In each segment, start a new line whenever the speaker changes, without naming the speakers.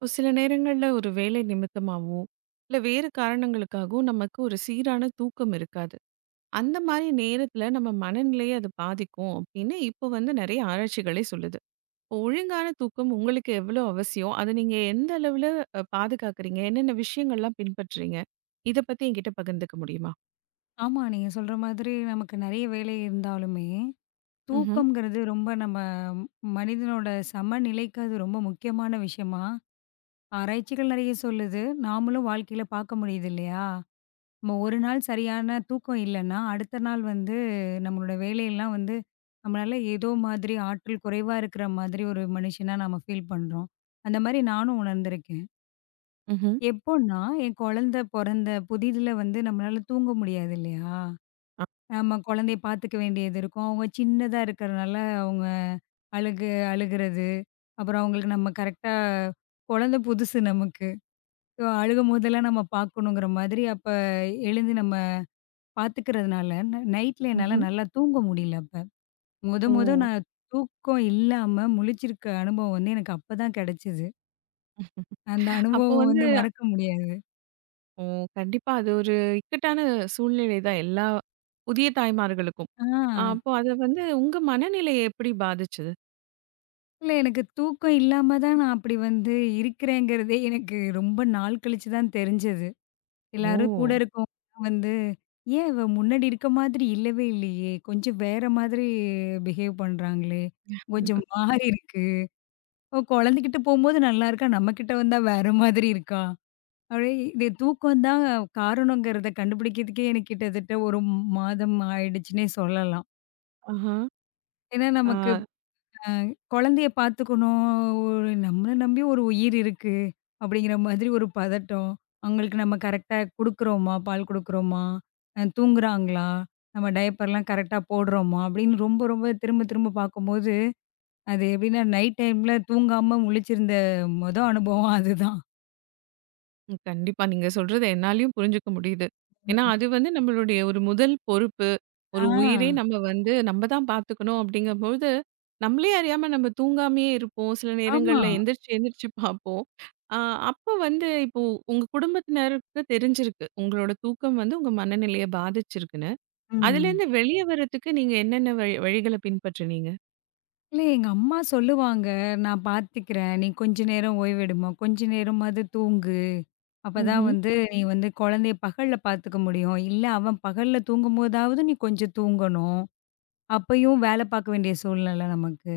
ஒரு சில நேரங்கள்ல ஒரு வேலை நிமித்தமாகவும் இல்லை வேறு காரணங்களுக்காகவும் நமக்கு ஒரு சீரான தூக்கம் இருக்காது. அந்த மாதிரி நேரத்துல நம்ம மனநிலையை அது பாதிக்கும் அப்படின்னு இப்போ வந்து நிறைய ஆராய்ச்சிகளே சொல்லுது. இப்போ ஒழுங்கான தூக்கம் உங்களுக்கு எவ்வளோ அவசியம், அதை நீங்க எந்த அளவுல பாதுகாக்கிறீங்க, என்னென்ன விஷயங்கள்லாம் பின்பற்றுறீங்க, இதை பத்தி என்கிட்ட பகிர்ந்துக்க முடியுமா?
ஆமா. நீங்க சொல்ற மாதிரி நமக்கு நெறைய வேலை இருந்தாலுமே,
ம்ஹும்.
தூக்கம்ங்கிறது ரொம்ப நம்ம மனிதனோட சமநிலைக்கு அது ரொம்ப முக்கியமான விஷயமா, ஆராய்ச்சிகள் நெறைய சொல்லுது. நாமளும் வாழ்க்கையில பார்க்க முடியுது இல்லையா? நம்ம ஒரு நாள் சரியான தூக்கம் இல்லன்னா, அடுத்த நாள் வந்து நம்மளோட வேலையெல்லாம் வந்து நம்மளால ஏதோ மாதிரி ஆற்றல் குறைவா இருக்கிற மாதிரி ஒரு மனுஷனா நம்ம ஃபீல் பண்றோம். அந்த மாரி நானும் உணர்ந்திருக்கேன்.
ம்ஹும்.
எப்போன்னா, என் குழந்தை பொறந்த புதிதில வந்து நம்மளால தூங்க முடியாது இல்லையா?
ஆ,
நம்ம குழந்தைய பார்த்துக்க வேண்டியது இருக்கும். அவங்க சின்னதா இருக்கிறனால அவங்க அழுகு அழுகுறது, அப்புறம் அவங்களுக்கு நம்ம கரெக்ட்டா குழந்த புதுசு நமக்கு. ஸோ அழுகும்போதெல்லாம் நம்ம பார்க்கணுங்கிற மாதிரி அப்ப எழுந்து நம்ம பார்த்துக்கிறதுனால, நைட்ல என்னால
ம்ஹும்.
நல்லா தூங்க முடியல அப்ப. மொத
ஓ.
மொத நான் தூக்கம் இல்லாம முழிச்சிருக்க அனுபவம் வந்து எனக்கு அப்ப தான் கிடைச்சது. அந்த
அப்போ
அனுபவம்
வந்து
வந்து மறக்க முடியாது.
ஓ! கண்டிப்பா. அது ஒரு இக்கட்டான சூழ்நிலை தான் எல்லா புதிய தாய்மார்களுக்கும்.
ஆ.
அப்போ அது வந்து உங்க மனநிலைய எப்படி பாதிச்சது?
இல்ல எனக்கு தூக்கம் இல்லாம தான் நான் அப்படி வந்து இருக்கிறேங்கிறதே எனக்கு ரொம்ப நாள் கழிச்சு தான் தெரிஞ்சது. எல்லாரும் கூட
ஓ!
இருக்கவங்கலாம் வந்து, "ஏன் இவ முன்னாடி இருக்க மாதிரி இல்லவே இல்லையே! கொஞ்சம் வேற மாதிரி பிஹேவ் பண்றாங்களே! கொஞ்சம் மாறி இருக்கு. அவ குழந்தைகிட்ட போம்போது நல்லா இருக்கா, நம்மகிட்ட வந்தா வேற மாதிரி இருக்கா?" அப்படியே இது தூக்கம் தான் காரணங்கிறத கண்டுபிடிக்கிறதுக்கே எனக்கு கிட்டத்தட்ட 1 மாதம் ஆயிடுச்சுன்னே சொல்லலாம்.
ஆஹா.
ஏன்னா
ஆ.
நமக்கு குழந்தைய பார்த்துக்கணும். ஒரு நம்மள நம்பி ஒரு உயிர் இருக்கு. அப்படிங்கிற மாதிரி ஒரு பதட்டம். அவங்களுக்கு நம்ம கரெக்ட்டா குடுக்குறோமா? பால் குடுக்குறோமா? தூங்குறாங்களா? நம்ம டயப்பர்லாம் கரெக்ட்டா போடுறோமா? அப்படின்னு ரொம்ப, ரொம்ப திரும்ப திரும்ப பார்க்கும்போது, அது எப்படின்னா நைட் டைம்ல தூங்காம முழிச்சிருந்த மொத அனுபவம் அதுதான்.
கண்டிப்பா. நீங்க சொல்றது என்னாலயும் புரிஞ்சுக்க முடியுது. ஏன்னா,
ம்.
அது வந்து நம்மளுடைய ஒரு முதல் பொறுப்பு.
ஆ.
ஒரு உயிரே நம்ம வந்து நம்ம தான் பார்த்துக்கணும் அப்படிங்கும்போது, நம்மளே அறியாம நம்ம தூங்காமயே இருப்போம். சில
ஆமா.
நேரங்கள்ல எந்திரிச்சு எந்திரிச்சு பார்ப்போம். அ அப்போ வந்து இப்போ உங்க குடும்பத்தினருக்கு தெரிஞ்சிருக்கு, உங்களோட தூக்கம் வந்து உங்க மனநிலைய பாதிச்சிருக்குன்னு.
ம்.
அதுலேருந்து வெளிய வரதுக்கு நீங்க என்னென்ன வழி வழிகள பின்பற்றினீங்க?
இல்ல எங்க அம்மா சொல்லுவாங்க, "நான் பார்த்துக்கிறேன். நீ கொஞ்ச நேரம் ஓய்வெடும்மா. கொஞ்ச நேரமாவது தூங்கு. அப்பதான்
ம்ஹ்ம்.
வந்து நீ வந்து குழந்தைய பகல்ல பார்த்துக்க முடியும். இல்ல அவன் பகல்ல தூங்கும்போதாவது நீ கொஞ்சம் தூங்கணும். அப்பயும் வேலை பார்க்க வேண்டிய சூழ்நிலை நமக்கு.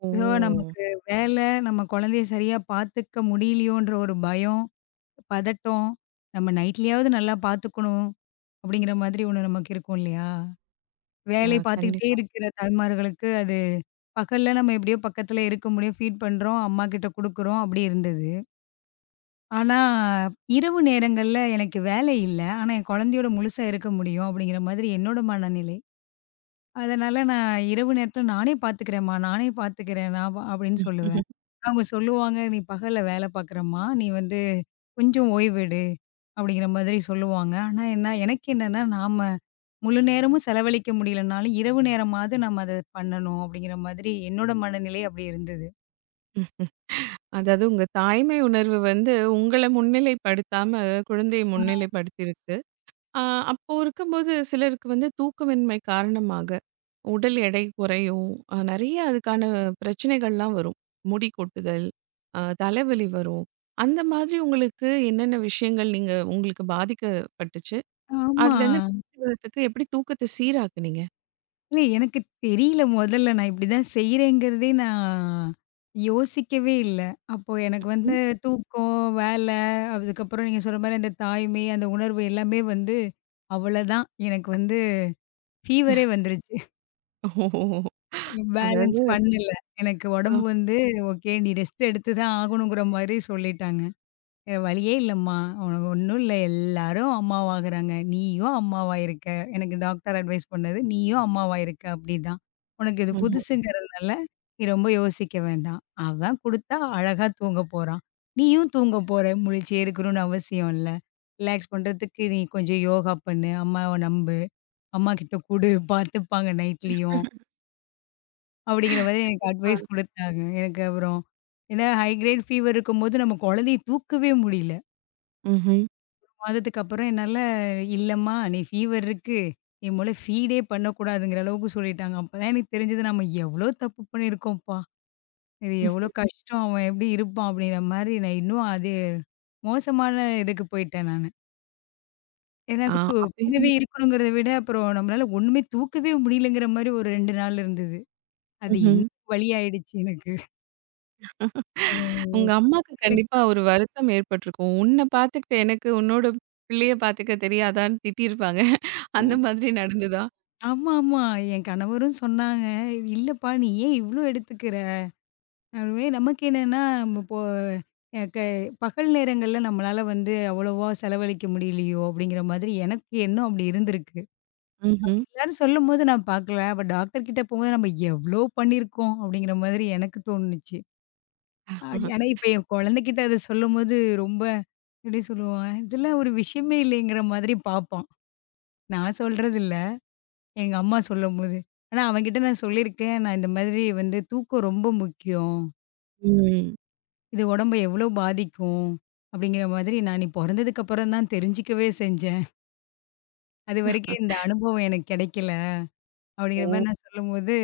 ஓ!
ஸோ நமக்கு வேலை, நம்ம குழந்தைய சரியா பார்த்துக்க முடியலையோன்ற ஒரு பயம், பதட்டம், நம்ம நைட்லயாவது நல்லா பார்த்துக்கணும்." அப்படிங்கிற மாதிரி ஒண்ணு நமக்கு இருக்கும் இல்லையா?
அ
வேலை பார்த்துக்கிட்டே
கண்டிப்பா.
இருக்கிற தாய்மார்களுக்கு அது பகல்ல நம்ம எப்படியோ பக்கத்துல இருக்க முடியும். ஃபீட் பண்றோம். அம்மா கிட்ட குடுக்குறோம். அப்படி இருந்தது. ஆனா, இரவு நேரங்கள்ல எனக்கு வேலை இல்ல. ஆனா, என் குழந்தையோட முழுசா இருக்க முடியும் அப்படிங்கிற மாதிரி என்னோட மனநிலை. அதனால நான் இரவு நேரத்துல நானே பார்த்துக்கிறேன்ம்மா, நானே பார்த்துக்கிறேன். நான் பா அப்படின்னு சொல்லுவேன்.
ம்ஹ்ம்.
அவங்க சொல்லுவாங்க, "நீ பகல்ல வேலை பார்க்குறம்மா. நீ வந்து கொஞ்சம் ஓய்வெடு." அப்படிங்கிற மாதிரி சொல்லுவாங்க. ஆனா என்ன எனக்கு என்னன்னா நாம முழு நேரமும் செலவழிக்க முடியலனாலும், இரவு நேரமாவது நம்ம அத பண்ணணும் அப்படிங்கிற மாதிரி என்னோட மனநிலை அப்படி இருந்தது.
அதாவது உங்க தாய்மை உணர்வு வந்து உங்கள முன்னிலைப்படுத்தாம குழந்தையை
ஆ.
முன்னிலைப்படுத்தியிருக்கு. அ அப்போ இருக்கும்போது சிலருக்கு வந்து தூக்கமின்மை காரணமாக உடல் எடை குறையும். நெறைய அதுக்கான பிரச்சனைகள்லாம் வரும். முடி கொட்டுதல், தலைவலி வரும். அந்த மாதிரி உங்களுக்கு என்னென்ன விஷயங்கள் நீங்க உங்களுக்கு பாதிக்கப்பட்டுச்சு?
ஆமா.
அதுலேருந்து மீண்டு வர்றதுக்கு எப்படி தூக்கத்த சீராக்குனீங்க?
இல்ல எனக்கு தெரியல மொதல்ல நான் இப்படிதான் செய்றேங்கிறதே நான் யோசிக்கவே இல்ல. அப்போ எனக்கு வந்து தூக்கம், வேலை, அதுக்கப்புறம் நீங்க சொல்ற மாரி அந்த தாய்மை, அந்த உணர்வு எல்லாமே வந்து அவ்வளதான். எனக்கு வந்து ஃபீவரே வந்துருச்சு.
ஓஹோஹோ!
பேலன்ஸ்
அதாவது
பண்ணல. எனக்கு உடம்பு
அ
வந்து ஓகே நீ ரெஸ்ட் எடுத்து தான் ஆகணுங்கிற மாரி சொல்லிட்டாங்க. வேற வழியே இல்லம்மா. உனக்கு ஒண்ணும் இல்ல. எல்லாரும் அம்மாவாகுறாங்க. நீயும் அம்மாவாயிருக்க. எனக்கு டாக்டர் அட்வைஸ் பண்ணது, நீயும் அம்மாவாயிருக்க அப்டிதான். உனக்கு இது
ம்ஹ்ம்.
புதுசுங்கிறதுனால, நீ ரொம்ப யோசிக்க வேண்டாம். அவன் குடுத்தா அழகா தூங்க போறான். நீயும் தூங்க போற. முழிச்சே இருக்கணும்னு அவசியம் இல்ல. ரிலாக்ஸ் பண்றதுக்கு நீ கொஞ்சம் யோகா பண்ணு. அம்மாவ நம்பு. அம்மா கிட்ட குடு. பார்த்துப்பாங்க நைட்லயும். அப்டிங்கிற மாதிரி எனக்கு
ஆ.
அட்வைஸ் குடுத்தாங்க. எனக்கு அப்புறம் ஏன்னா ஹை கிரேட் ஃபீவர் இருக்கும்போது நம்ம குழந்தைய தூக்கவே முடியல.
ம்ஹ்ம்.
மாதத்துக்கு அப்புறம் என்னால, "இல்லம்மா நீ ஃபீவர் இருக்கு. என் மேல ஃபீடே பண்ணக்கூடாதுங்கிற அளவுக்கு சொல்லிட்டாங்க." அப்பதான் எனக்கு தெரிஞ்சது நம்ம எவ்ளோ தப்பு பண்ணியிருக்கோம்ப்பா. இது எவ்ளோ
ம்.
கஷ்டம். அவன் எப்படி இருப்பான் அப்படிங்கிற மாரி நான் இன்னும் அது மோசமான இதுக்கு போயிட்டேன் நானு.
ஆ.
எனக்கு தூ
அப்படி.
கூடவே இருக்கணுங்கிறத விட அப்புறம் நம்மளால ஒண்ணுமே தூக்கவே முடியலங்கிற மாரி ஒரு 2 நாள் இருந்தது. அது
ம்ஹ்ம்.
இன்னும் வலி ஆயிடுச்சு எனக்கு. அது
உங்க அம்மாக்கு
சொல்லும்போது
கண்டிப்பா
எனக்கு
ஒரு வருத்தம் ஏற்பட்டுருக்கும். உன்ன பார்த்துக்கிட்ட எனக்கு உன்னோட பிள்ளைய பார்த்துக்க தெரியாதான்னு திட்டியிருப்பாங்க. அந்த
ம்.
மாதிரி நடந்ததா?
ஆமா, ஆமா. என் கணவரும் சொன்னாங்க, "இல்லப்பா நீ ஏன் இவ்ளோ எடுத்துக்கிற?" அதுவே நமக்கு என்னன்னா, நம்ம இப்போ அ க பகல் நேரங்கள்ல நம்மளால வந்து அவ்வளவா செலவழிக்க முடியலையோ! அப்படிங்கிற மாதிரி எனக்கு எண்ணம் அப்படி இருந்திருக்கு.
ம்ஹ்ம்.
அப்படி எல்லாரும் சொல்லும்போது நான் பார்க்கல. அப்ப டாக்டர் கிட்ட போகும்போது நம்ம எவ்வளோ பண்ணியிருக்கோம் அப்படிங்கிற மாதிரி எனக்கு தோணுச்சு. அ ஏன்னா இப்ப என் குழந்தைகிட்ட அத சொல்லும்போது ரொம்ப எப்படி சொல்லுவான்? இதெல்லாம் ஒரு விஷயமே இல்லைங்கிற மாதிரி பார்ப்பான். நான் சொல்றதில்ல. எங்க அம்மா சொல்லும்போது. ஆனா அவன்கிட்ட நான் சொல்லியிருக்கேன். நான் இந்த மாதிரி வந்து தூக்கம் ரொம்ப முக்கியம்.
ம்.
இது உடம்ப எவ்வளோ பாதிக்கும்? அப்படிங்கிற மாதிரி நான் நீ பொறந்ததுக்கு அப்புறம் தான் தெரிஞ்சுக்கவே செஞ்சேன். அதுவரைக்கும் இந்த அனுபவம் எனக்கு கெடைக்கல. அப்படிங்கிற
ஓ!
மாரி நான் சொல்லும்போது,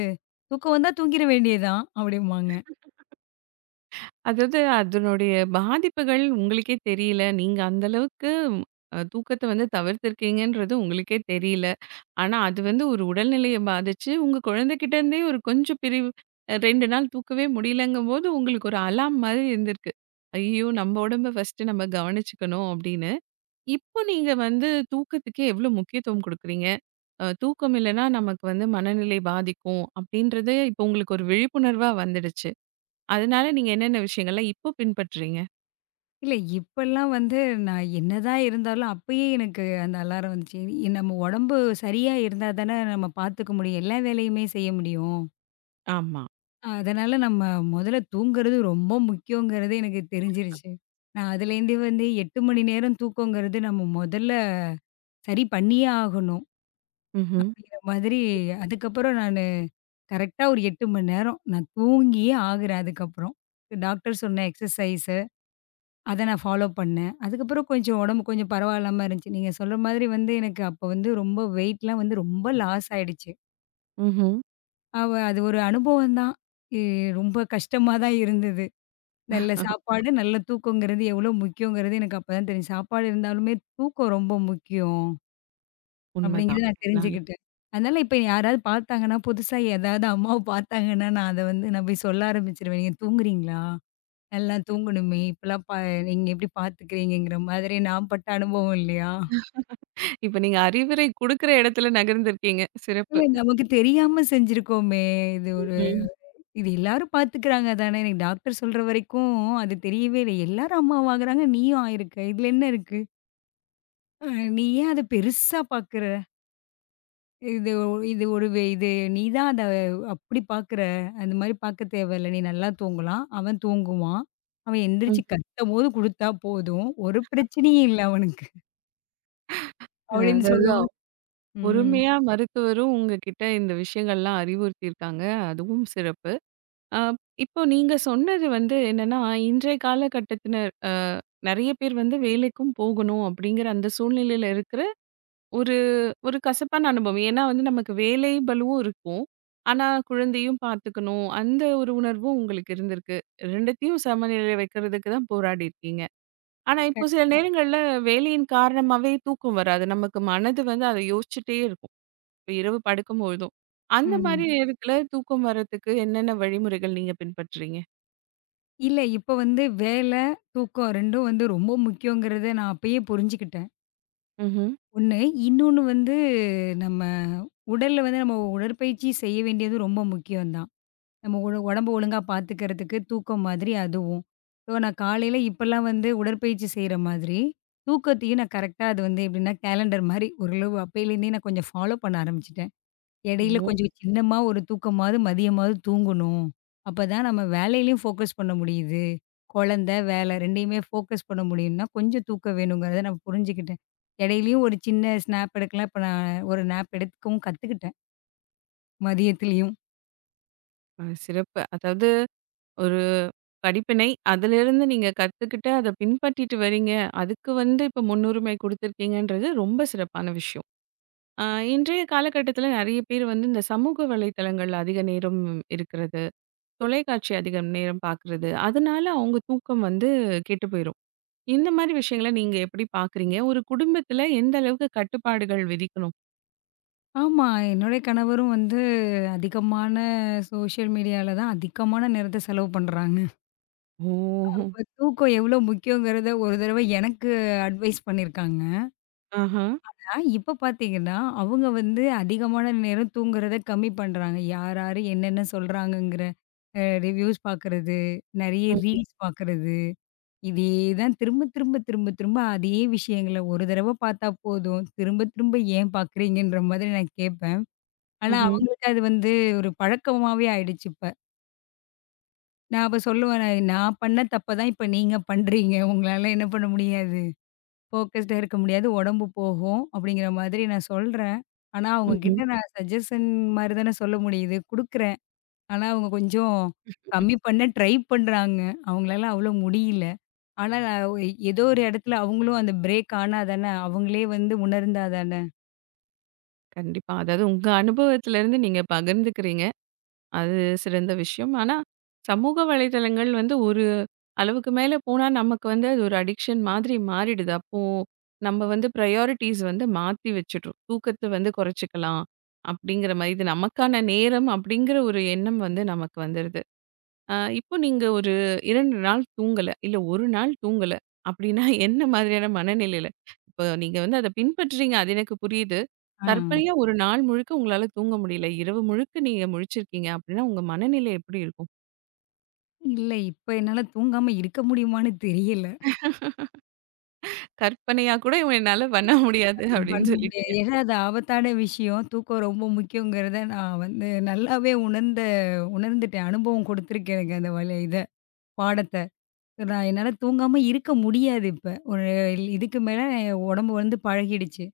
"தூக்கம் வந்தா தூங்கிற வேண்டியதுதான்" அப்படிம்பாங்க.
அதாவது அதனுடைய பாதிப்புகள் உங்களுக்கே தெரியல. நீங்க அந்த அளவுக்கு தூக்கத்த வந்து தவிர்த்திருக்கீங்கன்றது உங்களுக்கே தெரியல. ஆனா, அது வந்து ஒரு உடல்நிலைய பாதிச்சு, உங்க குழந்தைகிட்ட இருந்தே ஒரு கொஞ்சம் பிரிவு, 2 நாள் தூக்கவே முடியலங்கும்போது, உங்களுக்கு ஒரு அலார்ம் மாரி இருந்திருக்கு. ஐயோ! நம்ம உடம்ப ஃபர்ஸ்ட்டு நம்ம கவனிச்சுக்கணும் அப்படின்னு. இப்போ நீங்க வந்து தூக்கத்துக்கு எவ்வளோ முக்கியத்துவம் குடுக்குறீங்க? தூக்கம் இல்லன்னா நமக்கு வந்து மனநிலை பாதிக்கும் அப்படின்றது இப்போ உங்களுக்கு ஒரு விழிப்புணர்வா வந்துடுச்சு. அதனால நீங்க என்னென்ன விஷயங்கள்லாம் இப்போ பின்பற்றுறீங்க?
இல்ல இப்பல்லாம் வந்து நான் என்னதான் இருந்தாலும் அப்பயே எனக்கு அந்த அலாரம் வந்துச்சு. நம்ம உடம்பு சரியா இருந்தா தானே நம்ம பாத்துக்க முடியும். எல்லா வேலையுமே செய்ய முடியும்.
ஆமா.
அதனால நம்ம முதல்ல தூங்குறது ரொம்ப முக்கியங்கிறது எனக்கு தெரிஞ்சிருச்சு. நான் அதுலேருந்து வந்து 8 மணி நேரம் தூக்கங்கிறது நம்ம முதல்ல சரி பண்ணியே ஆகணும்.
ம்ஹ்ம்.
அப்படிங்கிற மாதிரி அதுக்கப்புறம் நானு கரெக்ட்டா ஒரு 8 மணி நேரம் நான் தூங்கியே ஆகுறேன் அதுக்கப்புறம். டாக்டர் சொன்ன எக்ஸர்சைஸு அத நான் ஃபாலோ பண்ணேன். அதுக்கப்புறம் கொஞ்சம் உடம்பு கொஞ்சம் பரவாயில்லாம இருந்துச்சு. நீங்க சொல்ற மாதிரி வந்து எனக்கு அப்ப வந்து ரொம்ப வெயிட்லாம் வந்து ரொம்ப லாஸ் ஆயிடுச்சு.
ம்ஹ்ம்.
அவ அது ஒரு அனுபவம் தான். இ ரொம்ப கஷ்டமா தான் இருந்தது. நல்ல சாப்பாடு, நல்ல தூக்கங்கிறது எவ்வளோ முக்கியங்கிறது எனக்கு அப்பதான் தெரியும். சாப்பாடு இருந்தாலுமே தூக்கம் ரொம்ப முக்கியம். அப்படிங்கிறத
உண்மதான்.
நான்
என்னால.
தெரிஞ்சுக்கிட்டேன். அதனால இப்ப யாராவது பார்த்தாங்கன்னா, புதுசா ஏதாவது அம்மாவ பார்த்தாங்கன்னா, நான் அத வந்து நான் போய் சொல்ல ஆரம்பிச்சுருவேன். "நீங்க தூங்குறீங்களா? நல்லா தூங்கணுமே! இப்பலாம் ப நீங்க எப்படி பார்த்துக்கிறீங்கங்கிற மாதிரி நான் பட்ட அனுபவம் இல்லையா?
இப்ப நீங்க அறிவுரை குடுக்குற இடத்துல நகர்ந்திருக்கீங்க. சிறப்பு.
இல்ல நமக்கு தெரியாம செஞ்சிருக்கோமே! இது ஒரு
ம்ஹ்ம்.
இது எல்லாரும் பார்த்துக்கிறாங்க தானே! எனக்கு டாக்டர் சொல்ற வரைக்கும் அது தெரியவே இல்ல. எல்லாரும் அம்மாவாகுறாங்க. நீயும் ஆயிருக்க. இதுல என்ன இருக்கு? அ நீ ஏன் அத பெருசா பார்க்குற?" இது ஒ- இது ஒரு வே இது நீ தான் அத அப்படி பார்க்குற, அந்த மாரி பார்க்க தேவையில்ல. நீ நல்லா தூங்கலாம். அவன் தூங்குவான். அவன் எந்திரிச்சு
ம்.
கத்தும்போது குடுத்தா போதும். ஒரு பிரச்சனையும் இல்ல அவனுக்கு. அப்படின்னு
அதாவது
சொல்லும்போது ம்.
பொறுமையா மருத்துவரும் உங்ககிட்ட இந்த விஷயங்கள்லாம் அறிவுறுத்தியிருக்காங்க. அதுவும் சிறப்பு. அ இப்போ நீங்க சொன்னது வந்து என்னன்னா, இன்றைய காலகட்டத்தினர் நெறைய பேர் வந்து வேலைக்கும் போகணும் அப்படிங்கிற அந்த சூழ்நிலையில இருக்கிற ஒரு ஒரு கசப்பான அனுபவம். ஏன்னா வந்து நமக்கு வேலை பளுவும் இருக்கும். ஆனா குழந்தையும் பார்த்துக்கணும். அந்த ஒரு உணர்வும் உங்களுக்கு இருந்திருக்கு. 2த்தையும் சமநிலையில வைக்கிறதுக்கு தான் போராடி இருக்கீங்க. ஆனா,
க
இப்போ சில நேரங்கள்ல வேலையின் காரணமாவே தூக்கம் வராது. நமக்கு மனது வந்து அத யோசிச்சுட்டே இருக்கும். இப்ப இரவு படுக்கும்பொழுதும். அந்த மாரி
ம்.
நேரத்துல தூக்கம் வர்றதுக்கு என்னென்ன வழிமுறைகள் நீங்க பின்பற்றுறீங்க?
இல்ல இப்ப வந்து வேலை, தூக்கம் 2ம் வந்து ரொம்ப முக்கியங்கிறத நான் அப்பயே புரிஞ்சுக்கிட்டேன்.
ம்ஹ்ம்.
1 இன்னொன்னு வந்து நம்ம உடல்ல வந்து நம்ம உடற்பயிற்சி செய்ய வேண்டியது ரொம்ப முக்கியம் தான். நம்ம ஒழு உடம்ப ஒழுங்கா பார்த்துக்கிறதுக்கு தூக்கம் மாதிரி அதுவும். ஸோ நான் காலையில இப்பலாம் வந்து உடற்பயிற்சி செய்ற மாதிரி, தூக்கத்தையும் நான் கரெக்ட்டா அது வந்து எப்படின்னா கேலண்டர் மாரி ஓரளவு அப்பயிலேருந்தே நான் கொஞ்சம் ஃபாலோ பண்ண ஆரம்பிச்சுட்டேன். இடையில
ஓ!
கொஞ்சம் சின்னமா ஒரு தூக்கமாவது மதியமாவது தூங்கணும். அப்பதான் நம்ம வேலையிலயும் ஃபோக்கஸ் பண்ண முடியுது. குழந்தை, வேலை 2யுமே ஃபோக்கஸ் பண்ண முடியும்னா கொஞ்சம் தூக்கம் வேணுங்கிறத நான் புரிஞ்சுக்கிட்டேன். இடையிலயும் ஒரு சின்ன ஸ்னாப் எடுக்கலாம். இப்ப நான் ஒரு நேப் எடுக்கவும் கத்துக்கிட்டேன் மதியத்திலயும்.
சிறப்பு. அதாவது ஒரு படிப்பினை, அதிலிருந்து நீங்க கத்துக்கிட்டு அத பின்பற்றிட்டு வரீங்க. அதுக்கு வந்து இப்ப முன்னுரிமை குடுத்துருக்கீங்கன்றது ரொம்ப சிறப்பான விஷயம். அ இன்றைய காலகட்டத்துல நெறைய பேர் வந்து இந்த சமூக வலைத்தளங்கள்ல அதிக நேரம் இருக்கிறது. தொலைக்காட்சி அதிகம் நேரம் பார்க்குறது. அதனால அவங்க தூக்கம் வந்து கெட்டு போயிரும். இந்த மாரி விஷயங்கள நீங்க எப்படி பார்க்குறீங்க? ஒரு குடும்பத்தில எந்த அளவுக்கு கட்டுப்பாடுகள் விதிக்கணும்?
ஆமா. என்னுடைய கணவரும் வந்து அதிகமான சோஷியல் மீடியால தான் அதிகமான நேரத்த செலவு பண்றாங்க.
ஓ!
இப்ப தூக்கம் எவ்ளோ முக்கியங்கிறத ஒரு தடவ எனக்கு அட்வைஸ் பண்ணியிருக்காங்க.
ஆஹா.
இப்ப பார்த்தீங்கன்னா, அவங்க வந்து அதிகமான நேரம் தூங்குறத கம்மி பண்றாங்க. யார் யாரு என்னென்ன சொல்றாங்கங்கிற ரிவ்யூஸ் பார்க்கறது, நெறைய
ம்.
ரீல்ஸ் பார்க்கறது. இதே தான் திரும்ப திரும்ப திரும்ப திரும்ப அதே விஷயங்கள ஒரு தடவ பார்த்தா போதும். திரும்ப திரும்ப ஏன் பார்க்குறீங்கன்ற மாதிரி நான் கேட்பேன். ஆனா,
ம்ஹ்ம்.
அவங்களுக்கு அது வந்து ஒரு பழக்கமாவே ஆயிடுச்சு இப்ப. நான் அப்ப சொல்லுவேன், "நான் நான் பண்ண தப்ப தான் இப்ப நீங்க பண்றீங்க. உங்களால என்ன பண்ண முடியாது? ஃபோக்கஸ்டா இருக்க முடியாது. உடம்பு போகும்." அப்படிங்கிற மாதிரி நான் சொல்றேன். ஆனா, அவங்க
ம்ஹ்ம்.
கிட்ட நான் சஜஷன் மாரி தானே சொல்ல முடியுது. குடுக்குறேன். ஆனா, அவங்க கொஞ்சம் கம்மி பண்ண ட்ரை பண்றாங்க. அவங்களால அவ்வளோ முடியல. ஆனா, நான் ஒ ஏதோ ஒரு இடத்துல அவங்களும் அந்த பிரேக் ஆனா தானே, அவங்களே வந்து உணர்ந்தா தானே.
கண்டிப்பா. அதாவது உங்க அனுபவத்திலருந்து நீங்க பகிர்ந்துக்கிறீங்க. அது சிறந்த விஷயம். ஆனா, சமூக வலைதளங்கள் வந்து ஒரு அளவுக்கு மேல போனா, நமக்கு வந்து அது ஒரு அடிக்ஷன் மாதிரி மாறிடுது. அப்போ நம்ம வந்து பிரையாரிட்டீஸ் வந்து மாத்தி வச்சுடுறோம். தூக்கத்த வந்து குறைச்சுக்கலாம், அப்படிங்கிற மாரி. இது நமக்கான நேரம் அப்படிங்கிற ஒரு எண்ணம் வந்து நமக்கு வந்துருது. இப்போ நீங்க ஒரு 2 நாள் தூங்கல, இல்ல 1 நாள் தூங்கல அப்படின்னா என்ன மாதிரியான மனநிலையில? இப்ப நீங்க வந்து அத பின்பற்றுறீங்க, அது எனக்கு புரியுது.
ஆ.
கற்பனையா ஒரு நாள் முழுக்க உங்களால தூங்க முடியல. இரவு முழுக்க நீங்க முழிச்சிருக்கீங்க அப்படின்னா, உங்க மனநிலை எப்படி இருக்கும்?
இல்ல இப்ப என்னால தூங்காம இருக்க முடியுமான்னு தெரியல.
கற்பனையா கூட இவன் என்னால பண்ண முடியாது அப்படின்னு
பண்ண முடியாது.
சொல்லிட்டீங்க.
ஏன்னா அது ஆபத்தான விஷயம். தூக்கம் ரொம்ப முக்கியங்கிறத நான் வந்து நல்லாவே உணர்ந்துட்டேன். அனுபவம் கொடுத்துருக்கேன் எனக்கு அந்த வழி இத பாடத்த. நான் என்னால தூங்காம இருக்க முடியாது இப்ப. ஒரு இதுக்கு மேல என் உடம்பு வந்து பழகிடுச்சு.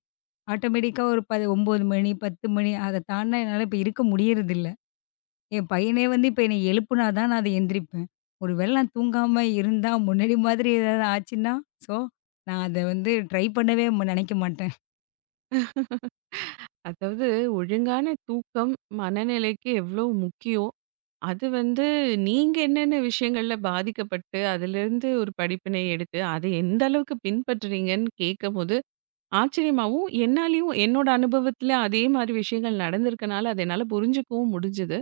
ஆட்டோமேட்டிக்கா ஒரு ப 9 மணி, 10 மணி அத தாண்டுனா என்னால இப்ப இருக்க முடியறதில்ல. என் பையனே வந்து இப்ப என்னை எழுப்புனா தான் நான் அத எந்திரிப்பேன். ஒரு வேளை நான் தூங்காம இருந்தா முன்னாடி மாதிரி ஏதாவது ஆச்சுன்னா, ஸோ நான் அத வந்து ட்ரை பண்ணவே நெனைக்க மாட்டேன்.
அதாவது ஒழுங்கான தூக்கம் மனநிலைக்கு எவ்வளோ முக்கியம். அது வந்து நீங்க என்னென்ன விஷயங்கள்ல பாதிக்கப்பட்டு, அதிலிருந்து ஒரு படிப்பினை எடுத்து, அதை எந்த அளவுக்கு பின்பற்றுறீங்கன்னு கேட்கும்போது ஆச்சரியமாவும், என்னாலயும் என்னோட அனுபவத்துல அதே மாரி விஷயங்கள் நடந்திருக்கனால, அத என்னால புரிஞ்சுக்கவும் முடிஞ்சது.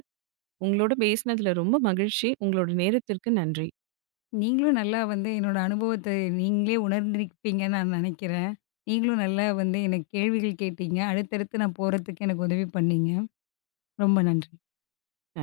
உங்களோட பேசினதுல ரொம்ப மகிழ்ச்சி. உங்களோட நேரத்திற்கு நன்றி.
நீங்களும் நல்லா வந்து என்னோட அனுபவத்த நீங்களே உணர்ந்திருப்பீங்கன்னு நான் நினைக்கிறேன். நீங்களும் நல்லா வந்து எனக்கு கேள்விகள் கேட்டீங்க. அடுத்தடுத்து நான் போறதுக்கு எனக்கு உதவி பண்ணீங்க. ரொம்ப நன்றி.
நன்றி.